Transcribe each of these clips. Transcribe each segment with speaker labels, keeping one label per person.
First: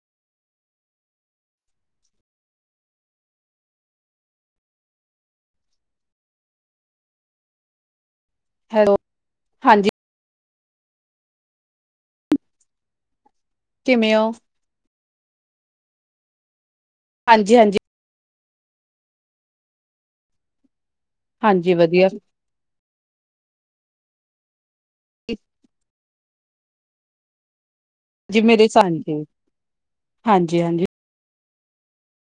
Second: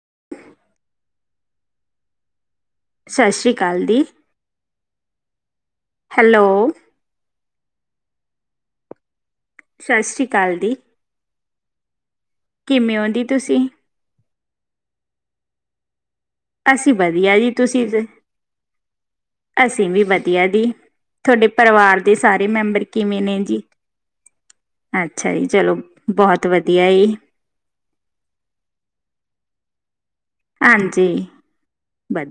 Speaker 1: [unintelligible] ਸਤਿ ਸ੍ਰੀ ਅਕਾਲ ਦੀ ਹੈਲੋ
Speaker 2: ਹੈਲੋ ਹਾਂਜੀ
Speaker 1: ਸਤਿ ਸ਼੍ਰੀ ਅਕਾਲ ਕਾਲ ਦੀ, [unintelligible] ਕਿਵੇਂ ਉਹਦੀ
Speaker 2: ਕਿਵੇਂ ਹੋ
Speaker 1: ਅਸੀਂ ਵਧੀਆ ਜੀ
Speaker 2: ਹਾਂਜੀ ਹਾਂਜੀ
Speaker 1: ਤੁਸੀਂ ਤੇ [unintelligible] ਅਸੀਂ ਵੀ ਵਧੀਆ ਦੀ ਤੁਹਾਡੇ
Speaker 2: ਹਾਂਜੀ
Speaker 1: ਪਰਿਵਾਰ
Speaker 2: ਵਧੀਆ
Speaker 1: ਦੇ ਸਾਰੇ ਮੈਂਬਰ ਕਿਵੇਂ ਨੇ ਜੀ ਅੱਛਾ ਜੀ ਚਲੋ। [unintelligible] ਬਹੁਤ ਵਧੀਆ ਜੀ
Speaker 2: ਜੀ ਮੇਰੇ ਸਾਨਕੇ [unintelligible]
Speaker 1: ਹਾਂਜੀ, [unintelligible]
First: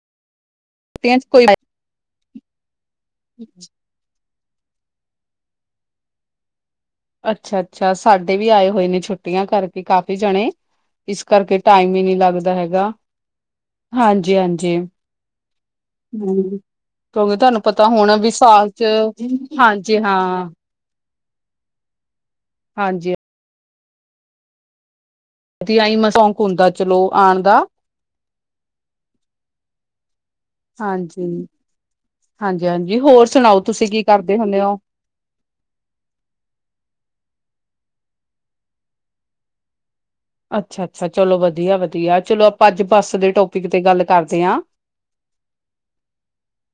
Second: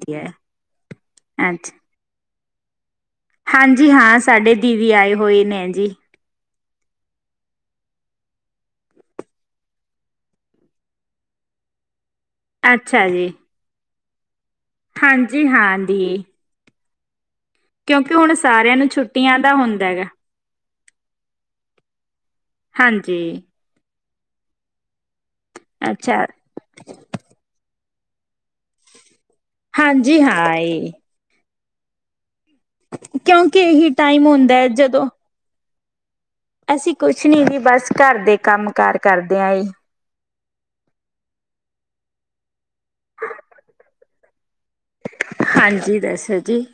Speaker 1: ਵਧੀਆ
Speaker 2: ਤੇਜ ਕੋਈ [unintelligible]
Speaker 1: ਅੱਛਾ ਹਾਂਜੀ ਹਾਂ ਸਾਡੇ ਦੀਵੀ ਆਏ ਹੋਏ ਨੇ ਜੀ
Speaker 2: ਅੱਛਾ-ਅੱਛਾ ਸਾਡੇ ਵੀ ਆਏ ਹੋਏ ਨੇ ਛੁੱਟੀਆਂ ਕਰਕੇ ਕਾਫੀ ਜਾਣੇ ਇਸ ਕਰਕੇ ਟਾਈਮ ਵੀ ਨੀ ਲੱਗਦਾ।
Speaker 1: ਅੱਛਾ ਜੀ।
Speaker 2: ਹਾਂਜੀ-ਹਾਂਜੀ।
Speaker 1: ਹਾਂਜੀ ਹਾਂ ਦੀ। [unintelligible]
Speaker 2: ਕਿਉਂਕਿ ਤੁਹਾਨੂੰ ਪਤਾ
Speaker 1: ਕਿਉਂਕਿ
Speaker 2: ਹੁਣ ਵੀ ਸਾਲ
Speaker 1: ਸਾਰਿਆਂ
Speaker 2: ਚ
Speaker 1: ਨੂੰ ਛੁੱਟੀਆਂ ਦਾ ਹੁੰਦਾ
Speaker 2: ਹਾਂਜੀ
Speaker 1: ਹੈਗਾ
Speaker 2: ਹਾਂ।
Speaker 1: ਹਾਂਜੀ। [unintelligible]
Speaker 2: ਆ ਮੈਂ [inaudible]
Speaker 1: ਅੱਛਾ
Speaker 2: ਸ਼ੌਕ ਹੁੰਦਾ ਚਲੋ ਆਉਣ ਦਾ
Speaker 1: ਹਾਂਜੀ। ਜੀ ਹਾਂ।
Speaker 2: ਹਾਂਜੀ-ਹਾਂਜੀ ਹੋਰ
Speaker 1: ਕਿਉਂਕਿ
Speaker 2: ਸੁਣਾਓ ਤੁਸੀਂ
Speaker 1: ਇਹੀ
Speaker 2: ਕੀ
Speaker 1: ਟਾਈਮ
Speaker 2: ਕਰਦੇ
Speaker 1: ਹੁੰਦਾ
Speaker 2: ਹੁੰਦੇ
Speaker 1: ਹੈ
Speaker 2: ਹੋ?
Speaker 1: ਜਦੋਂ ਅਸੀਂ ਕੁਛ ਨਹੀਂ। ਵੀ ਬਸ ਘਰ ਦੇ ਕੰਮ ਕਾਰ ਕਰਦੇ ਹਾਂ ਏ।
Speaker 2: ਅੱਛਾ-ਅੱਛਾ ਚਲੋ ਵਧੀਆ-ਵਧੀਆ ਚਲੋ। ਪੰਜੱਜ ਪਾੱਸ ਦੇ ਟੋਪਿਕ ਤੇ ਗੱਲ [unintelligible] ਕਰਦੇ ਹਾਂ।
Speaker 1: ਹਾਂਜੀ ਦੱਸੋ ਜੀ।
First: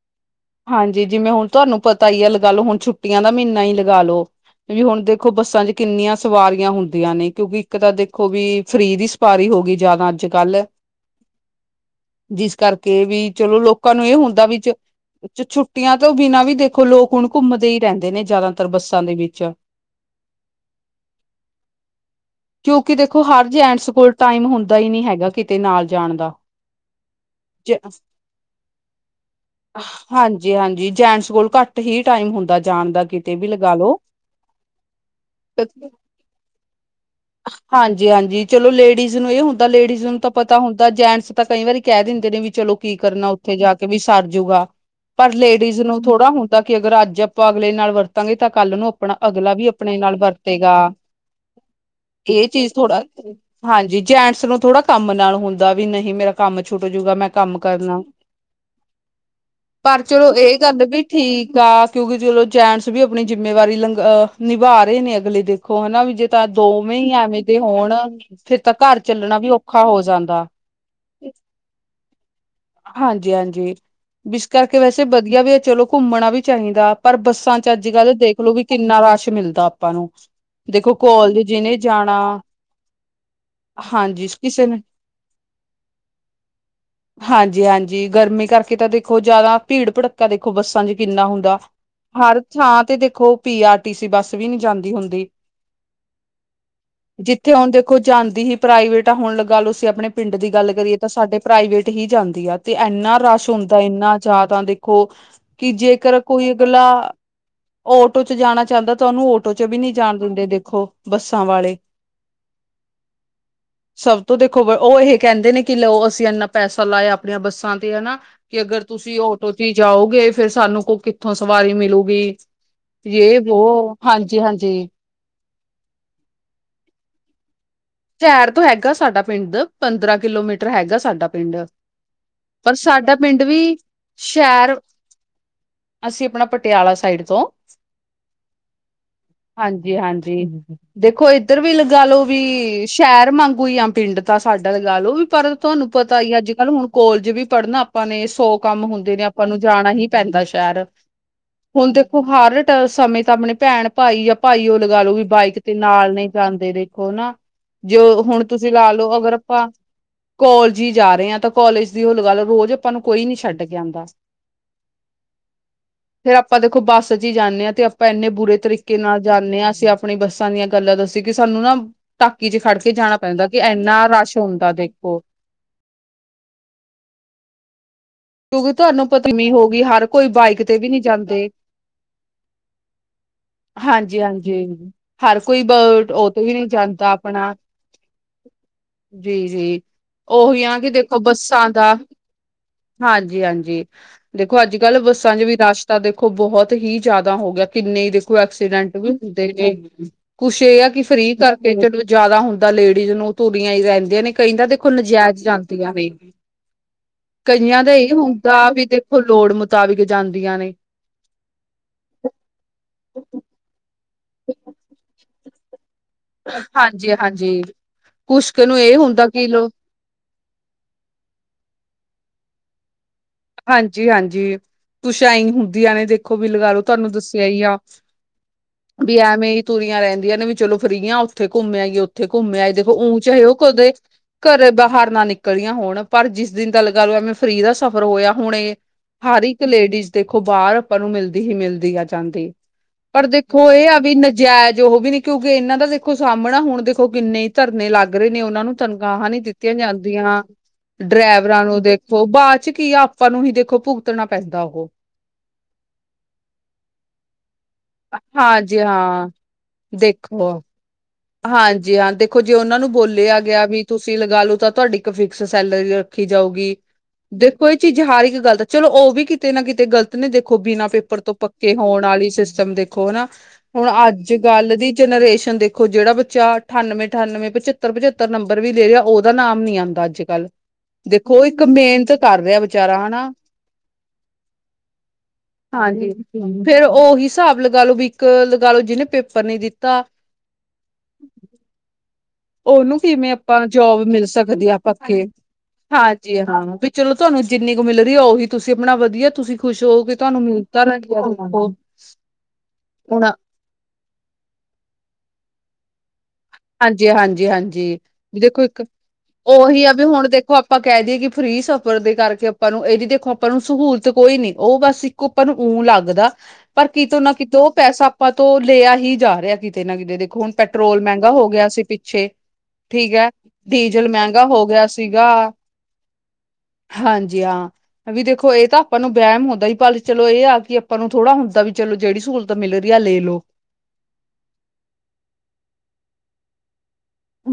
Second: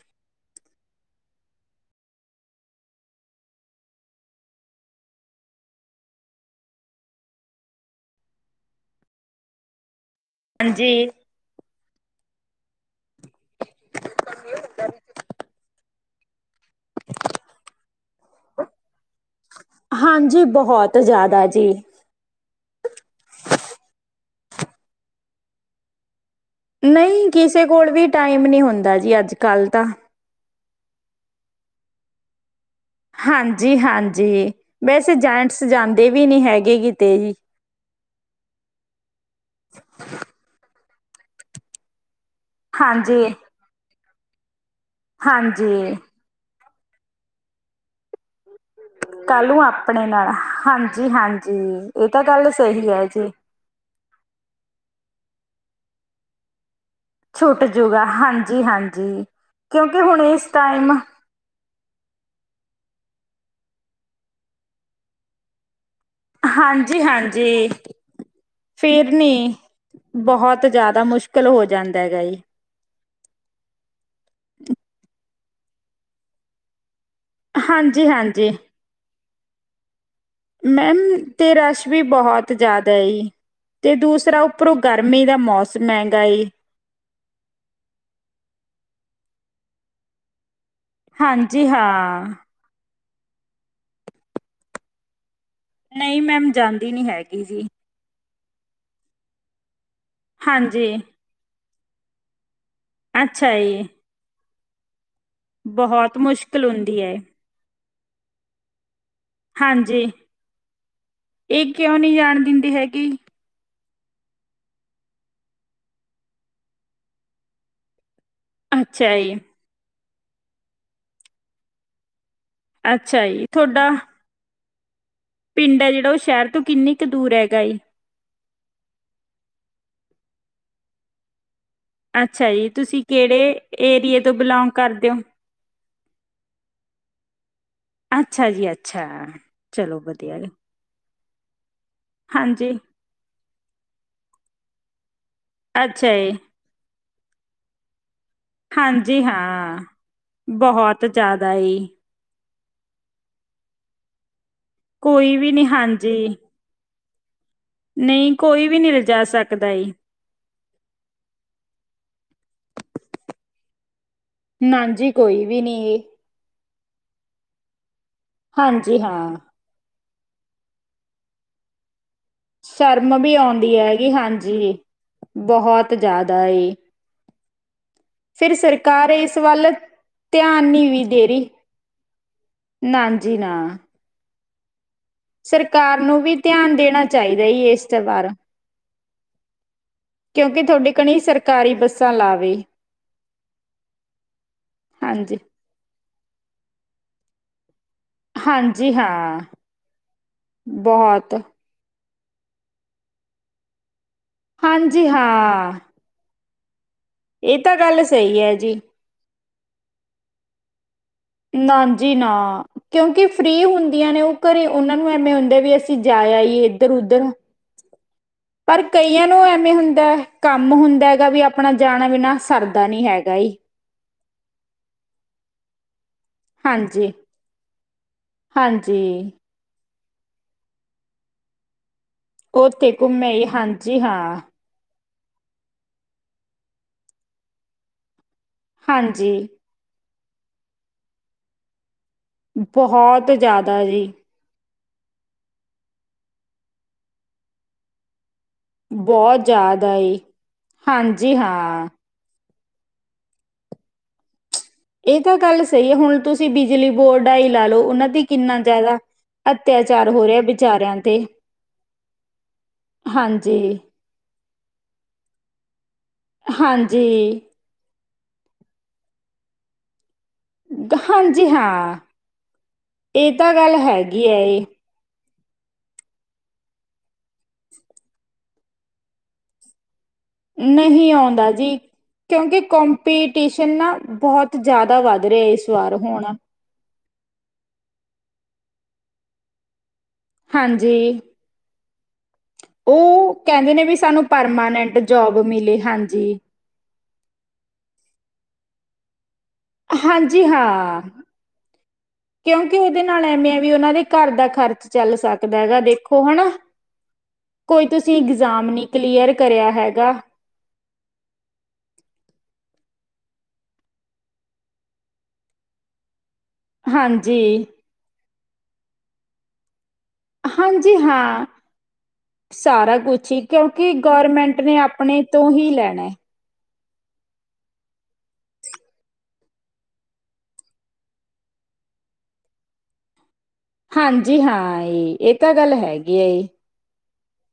Speaker 2: ਹਾਂਜੀ ਜਿਵੇਂ ਹੁਣ ਤੁਹਾਨੂੰ ਪਤਾ ਹੀ ਆ ਲਗਾ ਲਓ ਹੁਣ ਛੁੱਟੀਆਂ ਦਾ ਮਹੀਨਾ ਹੀ ਲਗਾ ਲਓ ਵੀ ਹੁਣ ਦੇਖੋ ਬੱਸਾਂ ਚ ਕਿੰਨੀਆਂ ਸਵਾਰੀਆਂ ਹੁੰਦੀਆਂ ਨੇ। ਕਿਉਂਕਿ ਇੱਕ ਤਾਂ ਦੇਖੋ ਵੀ ਫਰੀ ਦੀ ਸਵਾਰੀ ਹੋ ਗਈ ਜਿਆਦਾ ਅੱਜ। ਕੱਲ੍ਹ
Speaker 1: ਹਾਂਜੀ।
Speaker 2: ਜਿਸ ਕਰਕੇ ਵੀ ਚਲੋ ਲੋਕਾਂ ਨੂੰ ਇਹ ਹੁੰਦਾ ਵੀ ਛੁੱਟੀਆਂ ਤੋਂ ਉਹ ਬਿਨਾਂ ਵੀ ਦੇਖ ਦੇਖੋ ਲੋਕ ਹੁਣ ਘੁੰਮਦੇ ਹੀ ਰਹਿੰਦੇ ਨੇ ਜ਼ਿਆਦਾਤਰ ਬੱਸਾਂ ਦੇ ਵਿੱਚ
Speaker 1: ਹਾਂਜੀ ਬਹੁਤ ਜ਼ਿਆਦਾ ਜੀ।
Speaker 2: ਕਿਉਂਕਿ ਦੇਖੋ ਹਰ ਜ ਐਂ ਸਕੂਲ ਟਾਈਮ ਹੁੰਦਾ ਹੀ ਨਹੀ ਹੈਗਾ ਕਿਤੇ ਨਾਲ ਜਾਣ ਦਾ।
Speaker 1: ਨਹੀਂ ਕਿਸੇ ਕੋਲ ਵੀ ਟਾਈਮ ਨਹੀਂ ਹੁੰਦਾ ਜੀ ਅੱਜ ਕੱਲ
Speaker 2: ਹਾਂਜੀ-ਹਾਂਜੀ। ਜੀ ਜੈਂਟਸ ਕੋਲ ਘੱਟ ਹੀ ਟਾਈਮ ਹੁੰਦਾ ਜੀ।
Speaker 1: ਹਾਂਜੀ-ਹਾਂਜੀ ਵੈਸੇ ਜੈਟਸ ਜਾਂਦੇ ਵੀ ਨਹੀ ਹੈਗੇ ਕਿਤੇ ਵੀ।
Speaker 2: ਜੀ ਹਾਂਜੀ ਚਲੋ ਲੇਡੀਜ਼ ਨੂੰ ਇਹ ਹੁੰਦਾ ਲੇਡੀਜਸ ਨੂੰ ਤਾਂ ਪਤਾ ਹੁੰਦਾ ਜੈਂਟਸ ਤਾਂ ਕਈ ਵਾਰੀ ਕਹਿ ਦਿੰਦੇ ਨੇ ਵੀ ਚਲੋ ਕੀ ਕਰਨਾ ਉੱਥੇ ਜਾ ਕੇ ਵੀ। ਸਰ ਜੁ ਗਾ। ਪਰ ਲੇਡੀਜ਼
Speaker 1: ਹਾਂਜੀ-ਹਾਂਜੀ
Speaker 2: ਨੂੰ ਥੋੜਾ ਹੁਣ ਕਿ ਅਗਰ ਅੱਜ ਆਪਾਂ ਅਗਲੇ ਨਾਲ ਵਰਤਾਂਗੇ ਤਾਂ ਕੱਲ ਨੂੰ ਆਪਣਾ
Speaker 1: ਕੱਲ
Speaker 2: ਅਗਲਾ
Speaker 1: ਨੂੰ
Speaker 2: ਵੀ ਆਪਣੇ ਨਾਲ ਵਰਤੇਗਾ
Speaker 1: ਹਾਂਜੀ-ਹਾਂਜੀ ਤਾਂ
Speaker 2: ਇਹ
Speaker 1: ਗੱਲ
Speaker 2: ਚੀਜ਼
Speaker 1: ਸਹੀ
Speaker 2: ਥੋੜਾ
Speaker 1: ਹੈ ਜੀ।
Speaker 2: ਹਾਂਜੀ ਜੈਂਟਸ ਨੂੰ ਥੋੜਾ ਕੰਮ ਨਾਲ ਹੁੰਦਾ ਵੀ ਨਹੀਂ ਮੇਰਾ ਕੰਮ ਛੁੱਟ ਜੂਗਾ ਮੈਂ ਕੰਮ
Speaker 1: ਛੁੱਟ
Speaker 2: ਕਰਨਾ
Speaker 1: ਜੂਗਾ ਹਾਂਜੀ-ਹਾਂਜੀ ਕਿਉਂਕਿ
Speaker 2: ਪਰ
Speaker 1: ਹੁਣ
Speaker 2: ਚਲੋ
Speaker 1: ਇਸ
Speaker 2: ਇਹ ਗੱਲ
Speaker 1: ਟਾਈਮ
Speaker 2: ਵੀ ਠੀਕ ਕਿਉਂਕਿ ਚਲੋ ਜੈਂਟਸ ਵੀ ਆਪਣੀ ਜਿੰਮੇਵਾਰੀ ਲੰਗ ਨਿਭਾ ਰਹੇ ਨੇ ਅਗਲੇ ਦੇਖੋ ਦੇਖੋ ਹਨਾ ਵੀ ਜੇ ਤਾਂ ਦੋਵੇਂ ਐਵੇਂ ਦੇ
Speaker 1: ਹਾਂਜੀ-ਹਾਂਜੀ
Speaker 2: ਹੋਣ ਫੇਿਰ ਤਾਂ ਘਰ
Speaker 1: ਫੇਰ
Speaker 2: ਚੱਲਣਾ ਵੀ
Speaker 1: ਨੀ
Speaker 2: ਔਖਾ ਹੋ ਜਾਂਦਾ
Speaker 1: ਬਹੁਤ ਜ਼ਿਆਦਾ ਮੁਸ਼ਕਿਲ ਹੋ ਜਾਂਦਾ ਹੈਗਾ ਜੀ।
Speaker 2: ਹਾਂਜੀ-ਹਾਂਜੀ ਜਿਸ ਕਰਕੇ ਵੈਸੇ ਵਧੀਆ ਵੀ ਚਲੋ ਘੁੰਮਣਾ ਵੀ ਚਾਹੀਦਾ ਪਰ ਬੱਸਾਂ ਚ ਅੱਜ ਕੱਲ
Speaker 1: ਹਾਂਜੀ-ਹਾਂਜੀ
Speaker 2: ਦੇਖਲੋ ਵੀ ਕਿੰਨਾ ਰਸ਼ ਮਿਲਦਾ ਆਪਾਂ ਨੂੰ ਦੇਖੋ
Speaker 1: ਮੈਮ
Speaker 2: ਕੋਲਜ
Speaker 1: ਤੇ
Speaker 2: ਜਿਹਨੇ
Speaker 1: ਰਸ਼ ਵੀ
Speaker 2: ਜਾਣਾ
Speaker 1: ਬਹੁਤ ਜ਼ਿਆਦਾ ਏ ਤੇ
Speaker 2: ਹਾਂਜੀ
Speaker 1: ਦੂਸਰਾ
Speaker 2: ਕਿਸੇ
Speaker 1: ਉੱਪਰੋਂ
Speaker 2: ਨੇ
Speaker 1: ਗਰਮੀ ਦਾ ਮੌਸਮ ਮਹਿੰਗਾ ਏ
Speaker 2: ਹਾਂਜੀ ਹਾਂਜੀ ਗਰਮੀ ਕਰਕੇ ਤਾਂ ਦੇਖੋ ਜ਼ਿਆਦਾ ਭੀੜ ਭੜੱਕਾ ਦੇਖੋ ਦੇਖੋ ਬੱਸਾਂ ਚ ਕਿੰਨਾ ਹੁੰਦਾ
Speaker 1: ਹਾਂਜੀ ਹਾਂ
Speaker 2: ਹਰ ਥਾਂ ਤੇ ਦੇਖੋ ਦੇਖੋ ਪੀ ਆਰ ਟੀ ਸੀ ਬੱਸ ਵੀ ਨਹੀਂ ਜਾਂਦੀ ਹੁੰਦੀ
Speaker 1: ਨਹੀਂ ਮੈਮ ਜਾਂਦੀ ਨੀ ਹੈਗੀ ਜੀ
Speaker 2: ਦੀ ਹੀ ਪ੍ਰਾਈਵੇਟ ਆ ਹੁਣ ਲਗਾਲੋ ਆਪਣੇ ਪਿੰਡ ਦੀ ਗੱਲ
Speaker 1: ਹਾਂਜੀ
Speaker 2: ਕਰੀਏ ਤਾਂ ਸਾਡੇ ਪ੍ਰਾਈਵੇਟ ਹੀ ਜਾਂਦੀ ਆ ਤੇ ਇੰਨਾ ਰਸ਼
Speaker 1: ਅੱਛਾ
Speaker 2: ਹੁੰ ਦਾ
Speaker 1: ਜੀ
Speaker 2: ਜਿਆਦਾ ਦੇਖੋ ਕਿ
Speaker 1: ਬਹੁਤ
Speaker 2: ਜੇਕਰ ਕੋਈ
Speaker 1: ਮੁਸ਼ਕਿਲ
Speaker 2: ਅਗਲਾ
Speaker 1: ਹੁੰਦੀ ਹੈ।
Speaker 2: ਆਟੋ ਚ ਜਾਣਾ ਚਾਹੁੰਦਾ ਤੁਹਾਨੂੰ ਔਟੋ ਚ ਵੀ ਨੀ
Speaker 1: ਹਾਂਜੀ
Speaker 2: ਜਾਣ ਦਿੰਦੇ ਦੇਖੋ ਬੱਸਾਂ
Speaker 1: ਇਹ
Speaker 2: ਵਾਲੇ
Speaker 1: ਕਿਉਂ ਨਹੀਂ ਜਾਣ ਦਿੰਦੀ ਹੈਗੀ
Speaker 2: ਸਭ ਤੋਂ ਦੇਖੋ ਉਹ ਇਹ ਕਹਿੰਦੇ ਨੇ ਕਿ ਲਓ ਅਸੀਂ ਇੰਨਾ ਪੈਸਾ ਲਾਇਆ ਆਪਣੀਆਂ ਬੱਸਾਂ ਤੇ ਹਨਾ ਕਿ ਅਗਰ
Speaker 1: ਅੱਛਾ
Speaker 2: ਤੁਸੀਂ
Speaker 1: ਜੀ।
Speaker 2: ਔਟੋ ਤੇ ਹੀ ਜਾਓ ਗਏ ਫਿਰ ਸਾਨੂੰ ਕੋ ਕਿੱਥੋਂ ਸਵਾਰੀ ਮਿਲੂਗੀ
Speaker 1: ਅੱਛਾ
Speaker 2: ਜੇ
Speaker 1: ਜੀ
Speaker 2: ਬੋ
Speaker 1: ਤੁਹਾਡਾ
Speaker 2: ਹਾਂਜੀ-ਹਾਂਜੀ
Speaker 1: ਪਿੰਡ ਹੈ ਜਿਹੜਾ ਉਹ ਸ਼ਹਿਰ ਤੋਂ ਕਿੰਨੀ ਕੁ ਦੂਰ ਹੈਗਾ
Speaker 2: ਸ਼ਹਿਰ ਤੋਂ ਹੈਗਾ ਸਾਡਾ ਪਿੰਡ ਪੰਦਰਾਂ ਕਿਲੋਮੀਟਰ ਹੈਗਾ ਸਾਡਾ ਪਿੰਡ
Speaker 1: ਅੱਛਾ ਜੀ
Speaker 2: ਪਰ
Speaker 1: ਤੁਸੀਂ
Speaker 2: ਸਾਡਾ ਪਿੰਡ
Speaker 1: ਕਿਹੜੇ
Speaker 2: ਵੀ
Speaker 1: ਏਰੀਏ ਤੋਂ ਬਿਲੋਂਗ
Speaker 2: ਸ਼ਹਿਰ
Speaker 1: ਕਰਦੇ ਹੋ।
Speaker 2: ਅਸੀਂ ਆਪਣਾ ਪਟਿਆਲਾ ਸਾਈਡ ਤੋਂ
Speaker 1: ਅੱਛਾ ਜੀ ਅੱਛਾ ਚਲੋ ਵਧੀਆ
Speaker 2: ਹਾਂਜੀ-ਹਾਂਜੀ
Speaker 1: ਏ।
Speaker 2: ਦੇਖੋ ਕੋਈ ਇੱਧਰ ਵੀ ਲੱ ਗਾ ਲਓ ਵੀ
Speaker 1: ਹਾਂਜੀ
Speaker 2: ਸ਼ਹਿਰ ਮਾਂਗੂੰ ਈ ਆ ਪਿੰਡ ਤਾਂ ਸਾਡਾ ਲਗਾ ਲਓ, ਪਰ ਤੁਹਾਨੂੰ
Speaker 1: ਅੱਛਾ
Speaker 2: ਪਤਾ
Speaker 1: ਏ
Speaker 2: ਈ ਅੱਜ ਕੱਲ ਹੁਣ ਕੋਲਜ ਵੀ ਪੜ੍ਹਨਾ ਆਪਾਂ ਨੇ ਸੌ ਕੰਮ ਹੁੰਦੇ
Speaker 1: ਹਾਂਜੀ
Speaker 2: ਨੇ ਆਪਾਂ ਨੂੰ
Speaker 1: ਹਾਂ
Speaker 2: ਜਾਣਾ ਹੀ ਪੈਂਦਾ ਸ਼ਹਿਰ
Speaker 1: ਬਹੁਤ ਜ਼ਿਆਦਾ ਈ
Speaker 2: ਹੁਣ ਦੇਖੋ, ਹਰ ਸਮੇਂ ਤਾਂ ਆਪਣੇ ਭੈਣ ਭਾਈ ਆਪ ਈਓ ਲਗਾ ਲੋ ਵੀ
Speaker 1: ਕੋਈ
Speaker 2: ਬਾਈਕ
Speaker 1: ਨੀ
Speaker 2: ਤੇ ਨਾਲ
Speaker 1: ਹਾਂਜੀ
Speaker 2: ਨੀ ਜਾਂਦੇ ਹੋ ਨਾ, ਜੇ
Speaker 1: ਨਹੀਂ
Speaker 2: ਹੁਣ
Speaker 1: ਕੋਈ
Speaker 2: ਤੁਸੀਂ
Speaker 1: ਵੀ
Speaker 2: ਲਾ
Speaker 1: ਨੀ
Speaker 2: ਲੋ
Speaker 1: ਲਿਜਾ
Speaker 2: ਅਗਰ ਆਪਾਂ
Speaker 1: ਸਕਦਾ ਈ
Speaker 2: ਕੋਲਜ ਹੀ ਜਾ ਰਹੇ ਆ ਤਾਂ ਕੋਲਜ ਦੀ ਔ ਲਗਾ ਲੋ, ਰੋਜ਼ ਆਪਾਂ ਨੂੰ ਕੋਈ ਨੀ ਛੱਡ ਕੇ ਆਂਦਾ।
Speaker 1: ਨਾਜੀ ਕੋਈ ਵੀ ਨੀ,
Speaker 2: ਖ਼ੇ ਬੱਸ ਚ ਹੀ ਜਾਂਨੇ ਆ ਤੇ ਆ ਐਨੇ ਬੁਰੇ ਤਰੀਕੇ
Speaker 1: ਹਾਂਜੀ
Speaker 2: ਨਾਲ
Speaker 1: ਹਾਂ
Speaker 2: ਜਾਣੇ ਆ ਅਸੀਂ ਆਪ ਆਪਣੀ ਬੱਸਾਂ ਦੀਆਂ ਗੱਲਾਂ ਦੱਸੀ ਕਿ ਸਾਨੂੰ ਨਾ ਟਾਕੀ ਚ ਖੜ ਕੇ
Speaker 1: ਸ਼ਰਮ
Speaker 2: ਜਾਣਾ
Speaker 1: ਵੀ
Speaker 2: ਪੈਂਦਾ ਕਿ
Speaker 1: ਆਉਂਦੀ
Speaker 2: ਇੰਨਾ
Speaker 1: ਹੈਗੀ
Speaker 2: ਰਸ਼ ਹੁੰਦਾ
Speaker 1: ਹਾਂਜੀ
Speaker 2: ਦੇਖੋ
Speaker 1: ਬਹੁਤ ਜ਼ਿਆਦਾ ਜੀ
Speaker 2: ਕਿਉਂਕਿ ਤੁਹਾਨੂੰ ਪਤਾ [unintelligible] ਹੋ ਗਈ ਹਰ ਕੋਈ ਬਾਈਕ
Speaker 1: ਧਿਆਨ
Speaker 2: ਤੇ ਵੀ ਨੀ
Speaker 1: ਦੇ ਰਹੀ
Speaker 2: ਜਾਂਦੇ
Speaker 1: ਨਾ ਜੀ ਨਾ
Speaker 2: ਹਾਂਜੀ-ਹਾਂਜੀ, ਜੀ
Speaker 1: ਸਰਕਾਰ ਨੂੰ ਵੀ ਧਿਆਨ ਦੇਣਾ ਚਾਹੀਦਾ,
Speaker 2: ਆਪਣਾ
Speaker 1: ਇਸ ਦੇ ਬਾਰ
Speaker 2: ਜੀ ਜੀ
Speaker 1: ਕਿਉਂਕਿ
Speaker 2: ਉਹੀ ਆ ਕਿ
Speaker 1: ਤੁਹਾਡੀ ਕਲੀ
Speaker 2: ਦੇਖੋ
Speaker 1: ਸਰਕਾਰੀ
Speaker 2: ਦਾ
Speaker 1: ਬੱਸਾਂ ਲਾਵੇ।
Speaker 2: ਹਾਂਜੀ-ਹਾਂਜੀ, ਦੇਖੋ ਅੱਜ ਕੱਲ ਬੱਸਾਂ
Speaker 1: ਹਾਂਜੀ
Speaker 2: ਚ ਵੀ ਰਸ ਤਾਂ ਦੇਖੋ ਬਹੁਤ ਹੀ ਜ਼ਿਆਦਾ ਹੋ ਗਿਆ। ਕਿੰਨੇ ਹੀ ਦੇਖੋ
Speaker 1: ਹਾਂਜੀ
Speaker 2: ਐਕਸੀਡੈਂਟ ਵੀ
Speaker 1: ਹਾਂ
Speaker 2: ਹੁੰਦੇ ਨੇ ਕੁੱਛ ਇਹ ਆ ਕਿ ਫ੍ਰੀ
Speaker 1: ਬਹੁਤ
Speaker 2: ਕਰਕੇ ਚ ਜ਼ਿਆਦਾ ਹੁੰਦਾ ਲੇਡੀਜ਼ ਨੂੰ ਤੂਰੀਆਂ ਹੀ ਰਹਦੀ ਦਿਆ ਨੇ ਕਹਿੰਦਾ ਦੇਖੋ
Speaker 1: ਹਾਂਜੀ
Speaker 2: ਨਜਾਇਜ਼
Speaker 1: ਹਾਂ
Speaker 2: ਜਾਂਦੀਆਂ ਨੇ
Speaker 1: ਇਹ ਤਾਂ
Speaker 2: ਕਈਆਂ ਦਾ
Speaker 1: ਗੱਲ
Speaker 2: ਹੀ
Speaker 1: ਸਹੀ ਹੈ
Speaker 2: ਹੁੰਦਾ
Speaker 1: ਜੀ
Speaker 2: ਵੀ ਦੇਖੋ। ਲੋੜ ਮੁਤਾਬਿਕ ਜਾਂਦੀਆਂ ਨੇ
Speaker 1: ਨਾਜੀ ਨਾ ਕਿਉਂਕਿ ਫ੍ਰਰੀ ਹੁੰ ਆਂ ਨੇ ਉਹ ਘਰੇ ਉਹਨਾਂ ਨੂੰ ਐਵੇਂ [unintelligible] ਅਸੀਂ ਜਾਇਆ ਐ ਇੱਧਰ ਉਧਰ
Speaker 2: ਹਾਂਜੀ-ਹਾਂਜੀ ਕੁਛ ਕੁ ਨੂੰ
Speaker 1: ਪਰ
Speaker 2: ਇਹ
Speaker 1: ਕਈਆਂ
Speaker 2: ਹੁੰਦਾ
Speaker 1: ਨੂੰ
Speaker 2: ਕਿ ਲੋ
Speaker 1: ਐਵੇਂ ਹੁੰਦਾ ਕੰਮ ਹੁੰਦਾ ਹੈਗਾ ਵੀ ਆਪਣਾ ਜਾਣਾ ਬਿਨਾਂ ਸਰਦਾ ਨੀ ਹੈਗਾ। ਜੀ
Speaker 2: ਹਾਂਜੀ-ਹਾਂਜੀ, ਕੁਛ ਐਈ [unintelligible] ਖੋ ਵੀ ਲਗਾ ਲੋ ਤੁਹਾਨੂੰ
Speaker 1: ਹਾਂਜੀ
Speaker 2: ਦੱਸਿਆ ਹੀ ਆ। [inaudible]
Speaker 1: ਹਾਂਜੀ।
Speaker 2: ਦੀਆਂ ਰੈੰਦੀਆਂ ਨੇ ਵੀ ਚਲੋ ਫਰੀ ਆ ਉੱਥੇ ਘੁੰਮ ਆਈਏ ਉੱਥ ਉੱਥੇ ਘੁੰਮ ਆਏ
Speaker 1: ਉੱਥੇ
Speaker 2: ਦੇਖੋ ਊਹ
Speaker 1: ਘੁੰਮੇ
Speaker 2: ਚਾਹੇ
Speaker 1: ਜੀ
Speaker 2: ਓਹ ਕਦੇ
Speaker 1: ਹਾਂਜੀ ਹਾਂ
Speaker 2: ਘਰੇ ਬਾ ਹਾਰਨਾ ਨਿਕਲੀਆਂ ਹੋਣ, ਪਰ ਜਿਸ ਦਿਨ ਦਾ ਲੱਗਾ ਲੋ ਐਵੇਂ ਫਰੀ ਦਾ ਸਫ਼ਰ ਹੋਇਆ ਹੁਣੇ, ਹਰ
Speaker 1: ਹਾਂਜੀ
Speaker 2: ਇੱਕ ਲੇਡੀਜ ਦੇਖੋ ਬਾਰ ਅਪਾਂ ਨੂੰ ਮਿਲਦੀ ਹੀ ਮਿਲਦੀ ਆ। ਚਾੰਦੀ ਪਰ
Speaker 1: ਬਹੁਤ
Speaker 2: ਦੇਖੋ
Speaker 1: ਜ਼ਿਆਦਾ
Speaker 2: ਏਹ ਆ
Speaker 1: ਜੀ
Speaker 2: ਵੀ ਨਜੈਜ਼ ਜੇ ਹੋ ਵੀ ਨੀ ਕਿਉਂਕਿ ਇਨ੍ਹਾਂ ਦਾ ਦੇਖੋ ਸਾਮਣਾ ਹੁਣ ਦੇਖੋ ਕਿੰਨੇ ਈ ਧਰਨੇ ਲੱਗ ਰੇ ਨੇ ਔਨ ਨਾ ਨੂੰ ਤਨਖਾਹਾਂ ਨੀ
Speaker 1: ਬਹੁਤ
Speaker 2: ਦਿੱਤੀਆਂ
Speaker 1: ਜ਼ਿਆਦਾ
Speaker 2: ਜਾਂਦੀ
Speaker 1: ਜੀ
Speaker 2: ਹਾਂ।
Speaker 1: ਹਾਂਜੀ
Speaker 2: ਡਰੈਵਰਾਂ ਨੂੰ
Speaker 1: ਹਾਂ
Speaker 2: ਦੇਖੋ ਬਾਅ ਚ ਕੀ ਆਪ ਸਾਨੂੰ ਹੀ ਦੇਖੋ ਭੁਗਤਣਾ ਪੈਂਦਾ ਐ।
Speaker 1: ਏ ਤਾਂ ਗੱਲ ਸਹੀ ਏ, ਹੁਣ ਤੁਸੀਂ ਬਿਜਲੀ ਬੋਰਡ ਦਾਈ ਲਾ ਲੋ, ਉਨਾਂ ਤੇ ਕਿੰਨਾ
Speaker 2: ਹਾਂਜੀ
Speaker 1: ਜਿਆਦਾ
Speaker 2: ਹਾਂ
Speaker 1: ਅਤਿਆਚਾਰ ਹੋ ਰਿਹਾ ਐ
Speaker 2: ਦੇਖੋ
Speaker 1: ਬਿਚਾਰਿਆਂ ਤੇ
Speaker 2: ਹਾਂਜੀ ਹਾਂ ਦੇਖੋ, ਜੇ ਔਨਾਂ ਨੂੰ ਬੋਲਿਆ ਗਿਆ
Speaker 1: ਹਾਂਜੀ
Speaker 2: ਵੀ ਤੁਸੀਂ ਲਗਾਲੋ ਤਾਂ ਤੁਹਾਡੀ ਇੱਕ ਫਿਕਸ ਸੈਲਰੀ ਰੱਖੀ ਜਾਊਗੀ,
Speaker 1: ਹਾਂਜੀ
Speaker 2: ਦੇਖੋ ਏ ਚੀਜ਼ ਜੇ ਹਰ ਇੱਕ ਗੱਲਤ ਚਲੋ ਔ ਵੀ ਕਿਤੇ ਨਾ ਕਿਤੇ ਗਲ ਤ ਨੇ ਦੇਖੋ ਬਿਨਾਂ ਪੇਪਰ ਤੋਂ
Speaker 1: ਹਾਂਜੀ
Speaker 2: ਪੱਕੇ
Speaker 1: ਹਾਂ
Speaker 2: ਹੋਣ ਆਲੀ ਸਿਸਟਮ ਦੇਖੋ, ਹਨਾ।
Speaker 1: ਇਹ ਤਾਂ ਗੱਲ
Speaker 2: ਹੁਣ
Speaker 1: ਹੈਗੀ ਹੈ ਇਹ
Speaker 2: ਅੱਜ-ਗੱਲ ਦੀ ਜਨਰੇਸ਼ ਕੈੰਦੇ। ਦੇਖੋ ਜੇੜਾ ਬੱਚਾ ਅਠਾਨਵੇਂ ਅਠਾਨਵੇਂ ਪਚੱਤਰ ਪਚੱਤਰ ਨੰਬਰ ਵੀ ਲੇ ਰਿਹਾ, ਔਦਾ ਨਾਮ ਨੀ ਆਂਦਾ ਅੱਜ ਕੱਲ
Speaker 1: ਨਹੀਂ
Speaker 2: ਦੇਖੋ ਉਹ
Speaker 1: ਔੰਦਾ
Speaker 2: ਇੱਕ
Speaker 1: ਜੀ
Speaker 2: ਮਿਹਨਤ ਕਰ
Speaker 1: ਕਿਓਂਕਿ
Speaker 2: ਰਿਹਾ ਵਿਚਾਰਾ ਹਨਾ
Speaker 1: ਕੋੰਪੀਟੀਸ਼ਨ ਨਾ ਬਹੁਤ ਜਿਆਦਾ ਵੱਧ ਰਿਹਾ ਇਸ ਵਾਰ
Speaker 2: ਹਾਂਜੀ
Speaker 1: ਹੁਣ।
Speaker 2: ਫੇਰ ਉਹੀ ਹਿਸਾਬ ਲਗਾ ਲੋ ਵੀ ਇੱਕ ਲਗਾ ਲੋ ਜਿਨੇ ਪੇਪਰ ਨੀ ਦਿੱਤਾ।
Speaker 1: ਹਾਂਜੀ।
Speaker 2: ਔਨੂੰ ਸੀਮੇਂ
Speaker 1: ਉਹ
Speaker 2: ਆਪਾਂ
Speaker 1: ਕਹਿੰਦੇ ਨੇ ਵੀ
Speaker 2: ਜੋਬ ਮਿਲ
Speaker 1: ਸਾਨੂੰ
Speaker 2: ਸਕਦੀ ਆ
Speaker 1: ਪਰਮਾਨੈਂਟ
Speaker 2: ਪੱਕੀ,
Speaker 1: ਜੋਬ ਮਿਲੇ
Speaker 2: ਹਾਂਜੀ ਹਾਂ ਵੀ ਚਲੋ ਤੁਹਾਨੂੰ ਜਿੰਨੀ ਕੁ ਮਿਲ ਰੀ ਆ ਓਹੀ ਤੁਸੀਂ ਅਪਣਾ ਵਧੀਆ ਤੁਸੀਂ ਖੁਸ਼ ਹੋ ਕੇ ਤੁਹਾਨੂੰ
Speaker 1: ਹਾਂਜੀ
Speaker 2: ਮਿਲ ਤਾਂ
Speaker 1: ਹਾਂ,
Speaker 2: ਰਹੀ ਆ ਦੇਖੋ
Speaker 1: ਕਿਓਂਕਿ ਉਦੇ
Speaker 2: ਹੁਣ
Speaker 1: ਨਾਲ ਐਂਮੈਂ ਐ ਵੀ ਉਨ੍ਹਾਂ ਦੇ ਘਰ ਦਾ ਖਰਚ ਚੱਲ ਸਕ ਦਾ ਹੈਗਾ ਦੇਖੋ। ਹਨਾ ਕੋਈ
Speaker 2: ਹਾਂਜੀ-ਹਾਂਜੀ-ਹਾਂਜੀ,
Speaker 1: ਤੁਸੀਂ
Speaker 2: ਬੀ ਦੇਖੋ
Speaker 1: ਇਗਜ਼ਾਮ
Speaker 2: ਇੱਕ
Speaker 1: ਨਹੀਂ ਕਲੀਅਰ ਕਰਿਆ
Speaker 2: ਔਹੀ ਆ ਵੀ
Speaker 1: ਹੈਗਾ
Speaker 2: ਹੁਣ ਦੇਖੋ ਆਪਾਂ ਕੇ ਦੀਏ ਕਿ ਫ੍ਰੀ ਸਫ਼ਰ ਦੇ ਕਰਕੇ ਆਪਾਂ ਨੂੰ ਏਦੀ ਦੇਖ ਖੋ ਅਪਾ ਨੂੰ ਸੂਹੂਲਤ ਕੋਈ ਨੀ ਔ ਬਸ ਇੱਕੋ ਆਪਾ ਨੂੰ ਇਕ ਓ ਲੱਗਦਾ। ਪਰ ਕਿਤੋਂ ਨਾ
Speaker 1: ਹਾਂਜੀ
Speaker 2: ਕਿਤੋ ਔ ਪੈਸਾ ਆਪਾਂ ਤੋਂ ਲਿਆ ਹੀ ਜਾ ਰਿਹਾ, ਕਿ ਕਿਤੇ ਨਾ ਕਿਦੇ ਦੇਖੋ ਹੁਣ ਪੈਟਰੋਲ ਮੈਂਗ
Speaker 1: ਆ, ਸਾਰਾ ਕੁਛ ਹੀ ਕਿਓਂਕਿ
Speaker 2: ਡੀਜ਼ਲ ਮਹਿੰਗਾ
Speaker 1: ਗੋਰਮੈਂਟ
Speaker 2: ਹੋ
Speaker 1: ਨੇ
Speaker 2: ਗਿਆ
Speaker 1: ਆਪਣੇ
Speaker 2: ਸੀਗਾ
Speaker 1: ਤੋਂ ਹੀ ਲੈਣਾ।
Speaker 2: ਹਾਂਜੀ ਹਾਂ ਵੀ ਦੇਖੋ ਏਹ ਤਾਂ ਅਪਾਂ ਨੂੰ ਵੈਮ ਹੁੰਦਾ ਹੀ, ਪਰ ਚਲੋ ਇਹ ਆ ਕਿ ਅਪਾਂ ਨੂੰ ਥੋੜ੍ਹਾ ਹੁੰਦਾ ਵੀ ਚਲੋ ਜੇੜੀ ਸਹੂਲਤ ਮਿਲ ਰੀ ਆ ਲੈ ਲੋ।
Speaker 1: ਹਾਂਜੀ ਹਾਂ ਏ ਏਹ ਤਾਂ ਗੱਲ ਹੈਗੀ ਹੈ ਏ।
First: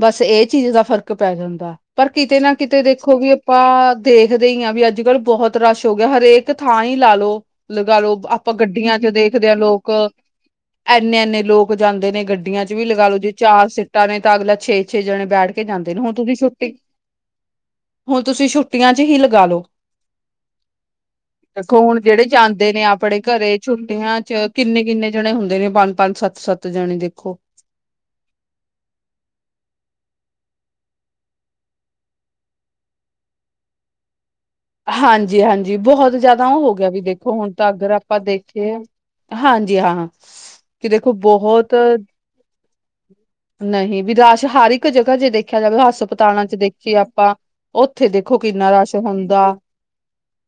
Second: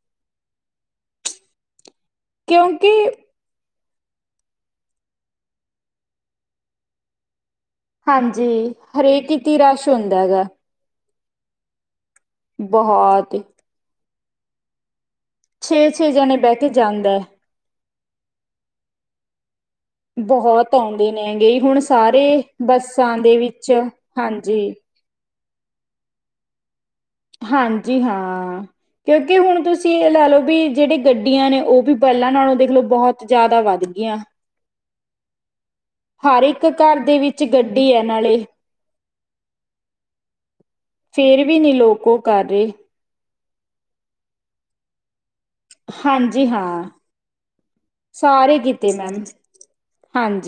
Speaker 2: ਬਸ ਏਹ ਚੀਜ਼ ਦਾ ਫ਼ਰਕ ਪੈ ਜਾਂਦਾ। ਪਰ ਕਿਤੇ ਨਾ ਕਿਤੇ
Speaker 1: ਕਿਉਂਕਿ
Speaker 2: ਦੇਖੋ ਵੀ ਆਪਾਂ ਦੇਖਦੇ ਹੀ ਆ ਵੀ ਅੱਜ ਕੱਲ ਬਹੁਤ ਰਸ਼ ਹੋ ਗਿਆ, ਹਰੇਕ ਥਾਂ ਹੀ ਲਾ ਲਓ। ਲਗਾ ਲਓ
Speaker 1: ਹਾਂਜੀ
Speaker 2: ਆਪਾਂ ਗੱਡੀਆਂ 'ਚ
Speaker 1: ਹਰੇਕ
Speaker 2: ਦੇਖਦੇ ਹਾਂ,
Speaker 1: ਇਤੀ ਰਸ਼
Speaker 2: ਲੋਕ
Speaker 1: ਹੁੰਦਾ ਹੈਗਾ
Speaker 2: ਏਥ ਇੰਨੇ-ਇੰਨੇ ਲੋਕ ਜਾਂਦੇ ਨੇ। ਗੱਡੀਆਂ 'ਚ ਵੀ ਲਗਾ ਲੋ ਜੇ
Speaker 1: ਬਹੁਤ
Speaker 2: ਚਾਰ ਸੀਟਾਂ ਨੇ। ਤੇ ਅੱਗਲਾ ਛੇ ਛੇ ਜਣੇ ਬੈਠ ਕੇ
Speaker 1: ਛੇ
Speaker 2: ਜਾਂਦੇ ਨੇ,
Speaker 1: ਛੇ
Speaker 2: ਹੁਣ ਤਦੀ
Speaker 1: ਜਣੇ ਬਹਿ ਕੇ
Speaker 2: ਛੁੱਟੀ
Speaker 1: ਜਾਂਦਾ
Speaker 2: ਹੁਣ ਤੁਸੀਂ ਛੁੱਟੀਆਂ 'ਚ ਹੀ ਲਗਾ ਲੋ।
Speaker 1: ਬਹੁਤ ਆਦੇ ਨੇ ਗੇਏ ਹੁਣ
Speaker 2: ਦੇਖੋ
Speaker 1: ਸਾਰੇ
Speaker 2: ਜਿਹੜੇ ਜਾਂਦੇ ਨੇ
Speaker 1: ਬੱਸਾਂ
Speaker 2: ਆਪਣੇ
Speaker 1: ਦੇ
Speaker 2: ਘਰੇ
Speaker 1: ਵਿੱਚ
Speaker 2: ਛੁੱਟੀਆਂ ਚ
Speaker 1: ਹਾਂਜੀ।
Speaker 2: ਕਿੰਨੇ-ਕਿੰਨੇ ਜਣੇ ਹੁੰਦੇ ਨੇ ਪੰਜ ਸੱਤ-ਸੱਤ ਜਾਣੇ ਦੇ
Speaker 1: ਹਾਂਜੀ ਹਾਂ। ਕਿਉਂਕਿ ਹੁਣ ਤੁਸੀਂ ਇਹ ਲੈ ਲਓ, ਵੀ ਜਿਹੜੇ ਗੱਡੀਆਂ ਨੇ ਉਹ ਵੀ ਪਹਿਲਾਂ ਨਾਲੋਂ ਦੇਖ ਲੋ ਬਹੁਤ ਜ਼ਿਆਦਾ ਵੱਧ ਗਈਆਂ।
Speaker 2: ਹਾਂਜੀ-ਹਾਂਜੀ। ਜੀ ਬਹੁਤ
Speaker 1: ਹਰ
Speaker 2: ਜਿਆਦਾ ਉਹ
Speaker 1: ਇੱਕ
Speaker 2: ਹੋ ਗਿਆ
Speaker 1: ਘਰ
Speaker 2: ਵੀ
Speaker 1: ਦੇ
Speaker 2: ਦੇਖੋ
Speaker 1: ਵਿੱਚ
Speaker 2: ਹੁਣ ਤਾਂ ਅਗਰ
Speaker 1: ਗੱਡੀ ਹੈ
Speaker 2: ਆਪਾਂ
Speaker 1: ਨਾਲੇ
Speaker 2: ਦੇਖੀਏ, ਹਾਂਜੀ ਹਾਂ ਕਿ ਦੇਖੋ
Speaker 1: ਫੇਰ ਵੀ ਨੀ
Speaker 2: ਬਹੁਤ
Speaker 1: ਲੋਕ ਉਹ ਕਰ ਰਹੇ
Speaker 2: ਨਹੀਂ ਵੀ ਰਸ਼ ਹਰ ਇੱਕ ਜਗ੍ਹਾ ਜੇ ਦੇਖ ਦੇਖਿਆ ਜਾਵੇ ਹਸਪਤਾਲਾਂ
Speaker 1: ਹਾਂਜੀ
Speaker 2: 'ਚ
Speaker 1: ਹਾਂ
Speaker 2: ਦੇਖੀਏ ਆਪਾਂ, ਉੱਥੇ ਦੇਖੋ
Speaker 1: ਸਾਰੇ
Speaker 2: ਕਿੰਨਾ
Speaker 1: ਕੀਤੇ
Speaker 2: ਰਸ਼
Speaker 1: ਮੈਮ
Speaker 2: ਹੁੰਦਾ।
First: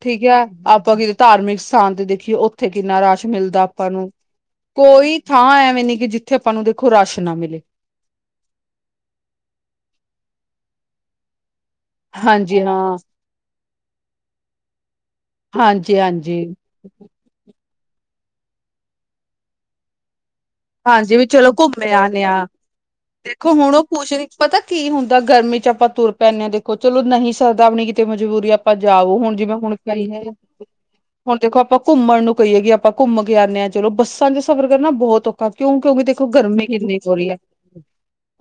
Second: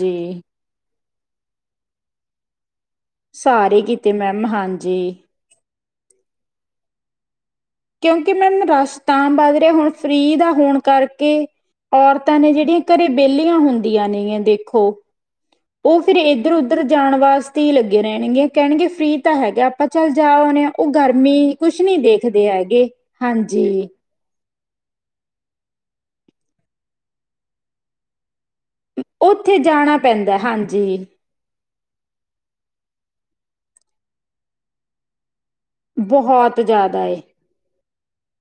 Speaker 2: ਠੀਕ ਹੈ, ਆਪਾਂ ਕਿਤੇ ਧਾਰਮਿਕ ਸਥਾਨ ਤੇ ਦੇਖੀਏ ਉ ਉੱਥੇ ਕਿੰਨਾ ਰਸ਼ ਮਿਲਦਾ
Speaker 1: ਸਾਰੇ
Speaker 2: ਆਪਾਂ ਨੂੰ,
Speaker 1: ਕੀਤੇ ਮੈਮ ਹਾਂਜੀ
Speaker 2: ਕੋਈ ਥਾਂ ਐਵੇਂ ਨੀ ਕਿ ਜਿੱਥੇ ਆਪਾਂ ਨੂੰ ਕੋਈ ਰਸ਼ ਨਾ ਮਿਲੇ।
Speaker 1: ਕਿਉਂਕਿ ਮੈਮ ਰਸ਼ ਤਾਂ ਵੱਧ ਰਿਹਾ ਹੁਣ, ਫ੍ਰਰੀ ਦਾ ਹੋਣ ਕਰਕੇ ਔਰਤਾਂ ਨੇ
Speaker 2: ਹਾਂਜੀ
Speaker 1: ਜਿਹੜੀਆਂ
Speaker 2: ਹਾਂ
Speaker 1: ਘਰੇ ਵਿਹਲੀਆਂ ਹੁੰਦੀਆਂ ਨੇ ਗਿਆਂ ਦੇਖੋ। ਉਹ ਫਿਰ
Speaker 2: ਹਾਂਜੀ-ਹਾਂਜੀ
Speaker 1: ਇੱਧਰ-ਉਧਰ ਜਾਣ ਵਾਸਤੇ ਤ ਲੱਗੇ ਰਹਿਣਗੇ ਕਹਿਣਗੇ ਫ੍ਰਰੀ ਤਾਂ ਹੈਗਾ ਆਪਾਂ ਚੱਲ ਜਾ ਆਉਣੇ ਆਂ, ਉਹ
Speaker 2: ਹਾਂਜੀ ਵੀ ਚਲੋ
Speaker 1: ਗਰਮੀ ਕੁਛ
Speaker 2: ਘੁੰਮੇ
Speaker 1: ਨਹੀਂ
Speaker 2: ਆਨੇ ਆ।
Speaker 1: ਦੇਖਦੇ ਹੈਗੇ,
Speaker 2: ਦੇਖੋ ਹੁਣ ਉਹ
Speaker 1: ਹਾਂਜੀ।
Speaker 2: ਪੁੱਛ ਰਹੀ ਪਤਾ ਕੀ ਹੁੰਦਾ ਗਰਮੀ 'ਚ ਆਪਾਂ ਤੁਰ ਪੈਂਣੇ ਹਾਂ, ਦੇਖੋ ਚਲੋ ਨਹੀਂ ਸਰਦਾ ਆਪਣੀ ਕਿਤੇ ਮਜਬੂਰੀ ਆਪ ਤਾਂ ਜਾਵੋ ਹੁਣ ਜਿਵੇਂ
Speaker 1: ਉੱਥੇ
Speaker 2: ਹੁਣ
Speaker 1: ਜਾਣਾ
Speaker 2: ਕਈ ਹੈ,
Speaker 1: ਪੈਂਦਾ ਹਾਂਜੀ
Speaker 2: ਹੁਣ ਦੇਖੋ ਆਪਾਂ ਘੁੰਮਣ ਨੂੰ ਕਹੀਏ ਕਿ ਆਪਾਂ ਘੁੰਮ ਕੇ ਆਉਂਣੇ ਆਾ ਚਲੋ, ਬੱਸਾਂ ਚ ਸਫ਼ਰ ਕਰਨਾ ਬਹੁਤ ਔਖ ਕਿਉਂ ਕਿਉਂਕਿ ਦੇਖੋ
Speaker 1: ਬਹੁਤ
Speaker 2: ਗਰਮੀ ਕਿੰਨੀ
Speaker 1: ਜ਼ਿਆਦਾ
Speaker 2: ਹੋ
Speaker 1: ਏ
Speaker 2: ਰਹੀ ਹੈ।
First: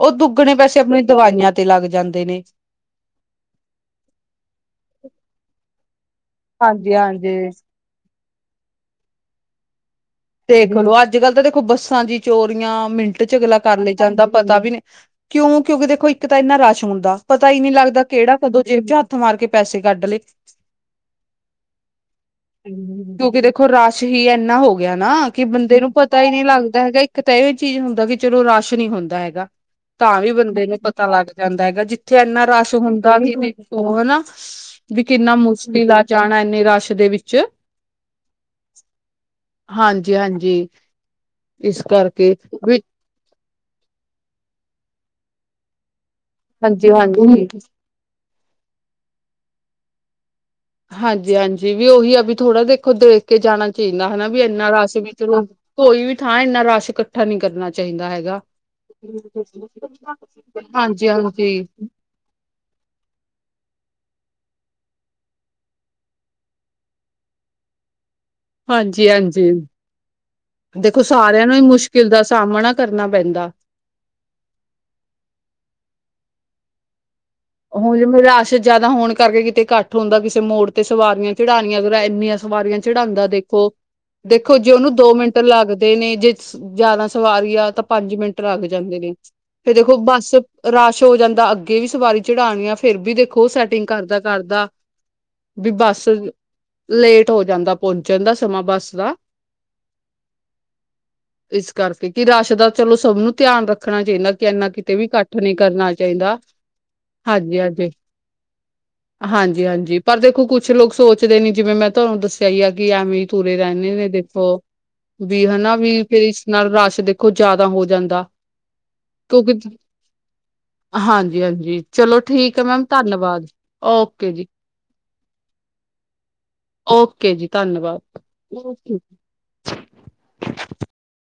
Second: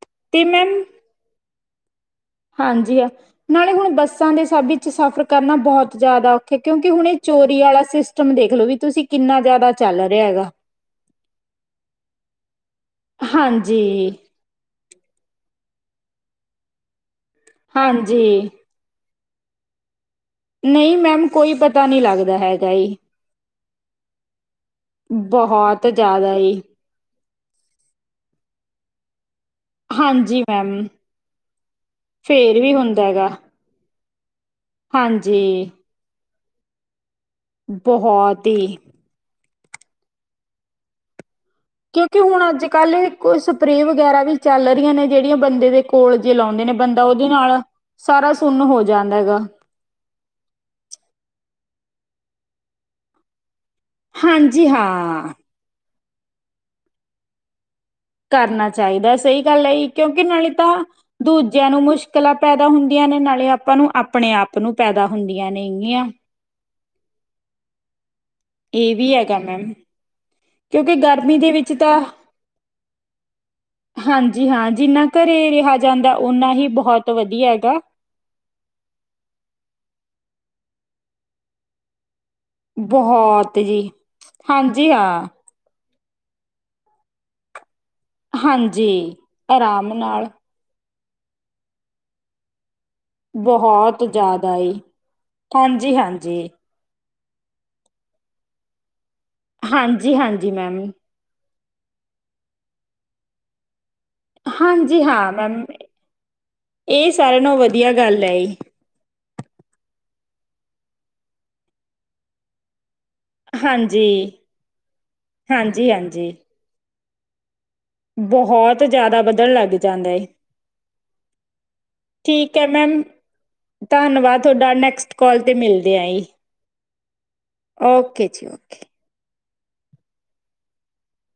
Speaker 2: ਉਹ
Speaker 1: ਤੇ
Speaker 2: ਦੁੱਗਣੇ
Speaker 1: ਮੈਮ
Speaker 2: ਪੈਸੇ ਆਪਣੀ ਦਵਾਈਆਂ ਤੇ ਤੇ ਲੱਗ ਜਾਂਨ।
Speaker 1: ਹਾਂਜੀ, ਆ ਨਾਲੇ ਹੁਣ ਬੱਸਾਂ ਦੇ ਸਭ ਵਿੱਚ ਸਫ਼ਰ ਕਰਨਾ ਬਹੁਤ ਜ਼ਿਆਦਾ ਔਖੇ ਕਿਉਂਕਿ ਹੁਣ ਇਹ
Speaker 2: ਹਾਂਜੀ-ਹਾਂਜੀ
Speaker 1: ਚੋਰੀ ਵਾਲਾ ਸਿਸਟਮ ਦੇਖ ਲੋ ਵੀ ਤੁਸੀਂ ਕਿੰਨਾ ਜ਼ਿਆਦਾ ਚੱਲ ਰਿਹਾ ਹੈਗਾ
Speaker 2: ਦੇਖਲੋ ਅੱਜ ਕੱਲ੍ਹ ਤਾਂ ਦੇਖੋ ਬੱਸਾਂ ਦੀ ਚੋਰੀਆਂ ਮਿੰਟ ਚ ਅਗਲਾ ਕਰ ਲੈ
Speaker 1: ਹਾਂਜੀ
Speaker 2: ਜਾਂਦਾ ਪਤਾ ਵੀ ਨਹੀਂ ਕਿਉਂ? ਕਿਉਂਕਿ ਦੇਖੋ ਇੱਕ ਤਾਂ ਇੰਨਾ ਰਸ਼ ਹੁੰਦਾ। ਪਤਾ ਹੀ ਨਹੀਂ ਲੱਗਦਾ ਕਿਹੜਾ
Speaker 1: ਹਾਂਜੀ
Speaker 2: ਕਦੋਂ ਜੇਬ ਮਾਰ ਕੇ ਪੈਸੇ ਕੱਢ ਲਏ।
Speaker 1: ਨਹੀਂ ਮੈਮ ਕੋਈ ਪਤਾ ਨ ਲੱਗਦਾ ਹੈਗਾ।
Speaker 2: ਏਨਾ ਕਿ ਬੰਦੇ
Speaker 1: ਬਹੁਤ
Speaker 2: ਨੂੰ ਪਤਾ ਹੀ
Speaker 1: ਜ਼ਿਆਦਾ
Speaker 2: ਨਹੀਂ
Speaker 1: ਜੀ
Speaker 2: ਲੱਗਦਾ ਹੈਗਾ। ਕਿ ਤਾਂ ਇਹ ਚੀਜ਼ ਹੁੰਦਾ ਕਿ ਚਲੋ ਰਾਸ਼ ਨਹੀਂ ਹੁੰਦਾ ਹੈਗਾ। ਤਾਂ ਵੀ
Speaker 1: ਹਾਂਜੀ
Speaker 2: ਬੰਦੇ ਨੂੰ
Speaker 1: ਮੈਮ
Speaker 2: ਪਤਾ ਲੱਗ ਜਾਂਦਾ ਹੈਗਾ ਜਿੱਥੇ ਇੰਨਾ
Speaker 1: ਫੇਰ
Speaker 2: ਰਸ਼
Speaker 1: ਵੀ
Speaker 2: ਹੁੰਦਾ
Speaker 1: ਹੈਗਾ
Speaker 2: ਵੀ ਉਹਨਾ ਵੀ ਕਿੰਨਾ
Speaker 1: ਹਾਂਜੀ
Speaker 2: ਮੁਸ਼ਕਿਲ ਆ ਜਾਣਾ। ਨਿ ਰਸ਼ ਦੇ ਵਿੱਚ
Speaker 1: ਬਹੁਤ ਹੀ।
Speaker 2: ਹਾਂਜੀ-ਹਾਂਜੀ।
Speaker 1: ਕਿਉਂਕਿ ਹੁਣ ਅੱਜ-ਕੱਲ ਕੋਈ ਸਪਰੇਅ ਵਗੈਰਾ ਵੀ ਚੱਲ ਰਹੀਆਂ ਨੇ। ਜਿਹੜੀਆਂ ਬੰਦੇ ਦੇ ਕੋਲ ਜੇ ਲਾਉਂਦੇ ਨੇ
Speaker 2: ਹਾਂਜੀ
Speaker 1: ਬੰਦਾ ਉਹਦੇ
Speaker 2: ਹਾਂਜੀ
Speaker 1: ਨਾਲ ਸਾਰਾ ਸੁੰਨ ਹੋ ਜਾਂਦਾ ਗਾ
Speaker 2: ਹਾਂਜੀ ਹਾਂਜੀ ਵੀ ਉਹੀ ਆ ਵੀ ਥੋੜਾ ਦੇਖੋ ਦੇਖ ਕੇ ਜਾਣਾ ਚਾਹੀਦਾ ਹਨਾ ਵੀ
Speaker 1: ਹਾਂਜੀ
Speaker 2: ਐਨਾ ਰਸ਼ ਵੀ
Speaker 1: ਹਾਂ
Speaker 2: ਚਲੋ ਕੋਈ ਵੀ ਥਾਂ ਇੰਨਾ ਰਸ਼ ਇਕੱਠਾ ਨੀ ਕਰਨਾ ਚਾਹੀਦਾ ਹੈਗਾ
Speaker 1: ਕਰਨਾ ਚਾਹੀਦਾ ਸਹੀ ਗੱਲ ਹੈ ਜੀ ਕਿਉਂਕਿ ਨਾਲੇ ਤਾਂ
Speaker 2: ਹਾਂਜੀ ਹਾਂਜੀ
Speaker 1: ਦੂਜਿਆਂ ਨੂੰ ਮੁਸ਼ਕਿਲਾਂ ਪੈਦਾ ਹੁੰਦੀਆਂ ਨੇ ਨਾਲੇ ਆਪਾਂ ਨੂੰ ਆਪਣੇ ਆਪ ਨੂੰ ਪੈਦਾ ਹੁੰਦੀਆਂ ਨੇਗੀਆਂ ਇਹ
Speaker 2: ਹਾਂਜੀ
Speaker 1: ਵੀ ਹੈਗਾ
Speaker 2: ਹਾਂਜੀ
Speaker 1: ਮੈਮ ਕਿਉਂਕਿ
Speaker 2: ਦੇਖੋ
Speaker 1: ਗਰਮੀ
Speaker 2: ਸਾਰਿਆਂ
Speaker 1: ਦੇ
Speaker 2: ਨੂੰ ਹੀ
Speaker 1: ਵਿੱਚ ਤਾਂ
Speaker 2: ਮੁਸ਼ਕਿਲ ਦਾ ਸਾਹਮਣਾ ਕਰਨਾ ਪੈਂਦਾ।
Speaker 1: ਹਾਂਜੀ ਹਾਂ ਜਿੰਨਾ ਘਰੇ ਰਿਹਾ ਜਾਂਦਾ ਓਨਾ ਹੀ ਬਹੁਤ ਵਧੀਆ ਹੈਗਾ
Speaker 2: ਹੁਣ ਜਿਵੇਂ ਰਸ਼ ਜਿਆਦਾ ਹੋਣ ਕਰਕੇ ਕਿਤੇ ਇਕੱਠ ਹੁੰਦਾ ਕਿਸੇ ਮੋੜ ਤੇ ਸਵਾਰੀਆਂ ਚੜਉਣੀਆਂ [unintelligible] ਇੰਨੀਆਂ ਸਵਾਰੀਆਂ ਚੜਾਂਦਾ
Speaker 1: ਬਹੁਤ
Speaker 2: ਦੇਖੋ
Speaker 1: ਜੀ
Speaker 2: ਦੇਖੋ ਜੇ
Speaker 1: ਹਾਂਜੀ
Speaker 2: ਉਹਨੂੰ ਦੋ
Speaker 1: ਹਾਂ
Speaker 2: ਮਿੰਟ ਲੱਗ ਦੇ ਨੇ ਜੇ ਜ਼ਿਆਦਾ ਸਵਾਰੀ ਆ ਤਾਂ ਪੰਜ ਮਿੰਟ ਲੱਗ ਜਾਂਦੇ ਨੇ
Speaker 1: ਹਾਂਜੀ
Speaker 2: ਫਿਰ
Speaker 1: ਆਰਾਮ
Speaker 2: ਦੇਖੋ
Speaker 1: ਨਾਲ
Speaker 2: ਬੱਸ ਰਸ਼ ਹੋ ਜਾਂਦਾ ਅੱਗੇ ਵੀ ਸਵਾਰੀ ਚੜ੍ਹਾਣੀ ਆਂ ਫਿਰ ਫੇਰ ਵੀ ਦੇਖੋ ਸੈਟਿੰਗ
Speaker 1: ਬਹੁਤ
Speaker 2: ਕਰਦਾ
Speaker 1: ਜ਼ਿਆਦਾ
Speaker 2: ਕਰਦਾ
Speaker 1: ਏ
Speaker 2: ਵੀ
Speaker 1: ਹਾਂਜੀ
Speaker 2: ਬੱਸ
Speaker 1: ਹਾਂਜੀ
Speaker 2: ਲੇਟ ਹੋ ਜਾਂਦਾ ਪਹੁੰਚਣ ਦਾ ਸਮਾਂ ਬੱਸ ਦਾ
Speaker 1: ਹਾਂਜੀ- ਹਾਂਜੀ ਮੈਮ
Speaker 2: ਇਸ ਕਰਕੇ ਕੀ ਰਸ਼ ਦਾ ਚਲੋ ਸਭ ਨੂੰ ਧਿਆਨ ਰੱਖ ਣਾ ਚਾਹੀਦਾ ਕਿ ਇੰਨਾ ਕਿਤੇ
Speaker 1: ਹਾਂਜੀ
Speaker 2: ਵੀ
Speaker 1: ਹਾਂ
Speaker 2: ਇਕੱਠ ਨਹੀ
Speaker 1: ਮੈਮ
Speaker 2: ਕਰਨਾ ਚਾਹੀਦਾ
Speaker 1: ਇਹ ਸਾਰਿਆਂ ਨਾਲ
Speaker 2: ਹਾਂਜੀ-ਹਾਂਜੀ
Speaker 1: ਵਧੀਆ ਗੱਲ ਐ ਜੀ
Speaker 2: ਜੀ ਪਰ ਦੇਖੋ ਕੁਛ ਲੋਕ ਸੋਚਦੇ ਨੀ ਜਿਵੇਂ ਮੈਂ ਤੁਹਾਨੂੰ ਦੱਸਿਆ ਹੀ ਹੈ। ਐਵੇਂ ਤੁਰੇ ਰਹਿੰਦੇ
Speaker 1: ਹਾਂਜੀ
Speaker 2: ਨੇ ਦੇਖੋ ਵੀ ਹਨਾ
Speaker 1: ਹਾਂਜੀ
Speaker 2: ਵੀ ਫੇਰ
Speaker 1: ਹਾਂਜੀ
Speaker 2: ਇਸ ਨਾਲ ਰਸ਼ ਦੇ ਖੋ ਜਿਆਦਾ
Speaker 1: ਬਹੁਤ ਜਿਆਦਾ ਵੱਧਣ ਲੱਗ ਜਾਂਦਾ ਏ
Speaker 2: ਹਾਂਜੀ-ਹਾਂਜੀ ਚਲੋ
Speaker 1: ਠੀਕ ਹੈ ਮੈਮ
Speaker 2: ਧੰਨਵਾਦ ਓਕੇ
Speaker 1: ਧੰਨਵਾਦ
Speaker 2: ਜੀ
Speaker 1: ਤੁਹਾਡਾ ਨੈਕਸਟ ਕਾਲ ਤੇ ਮਿਲਦੇ ਆ ਜੀ
Speaker 2: ਓਕੇ ਜੀ ਧੰਨਵਾਦ
Speaker 1: ਓਕੇ ਜੀ ਓਕੇ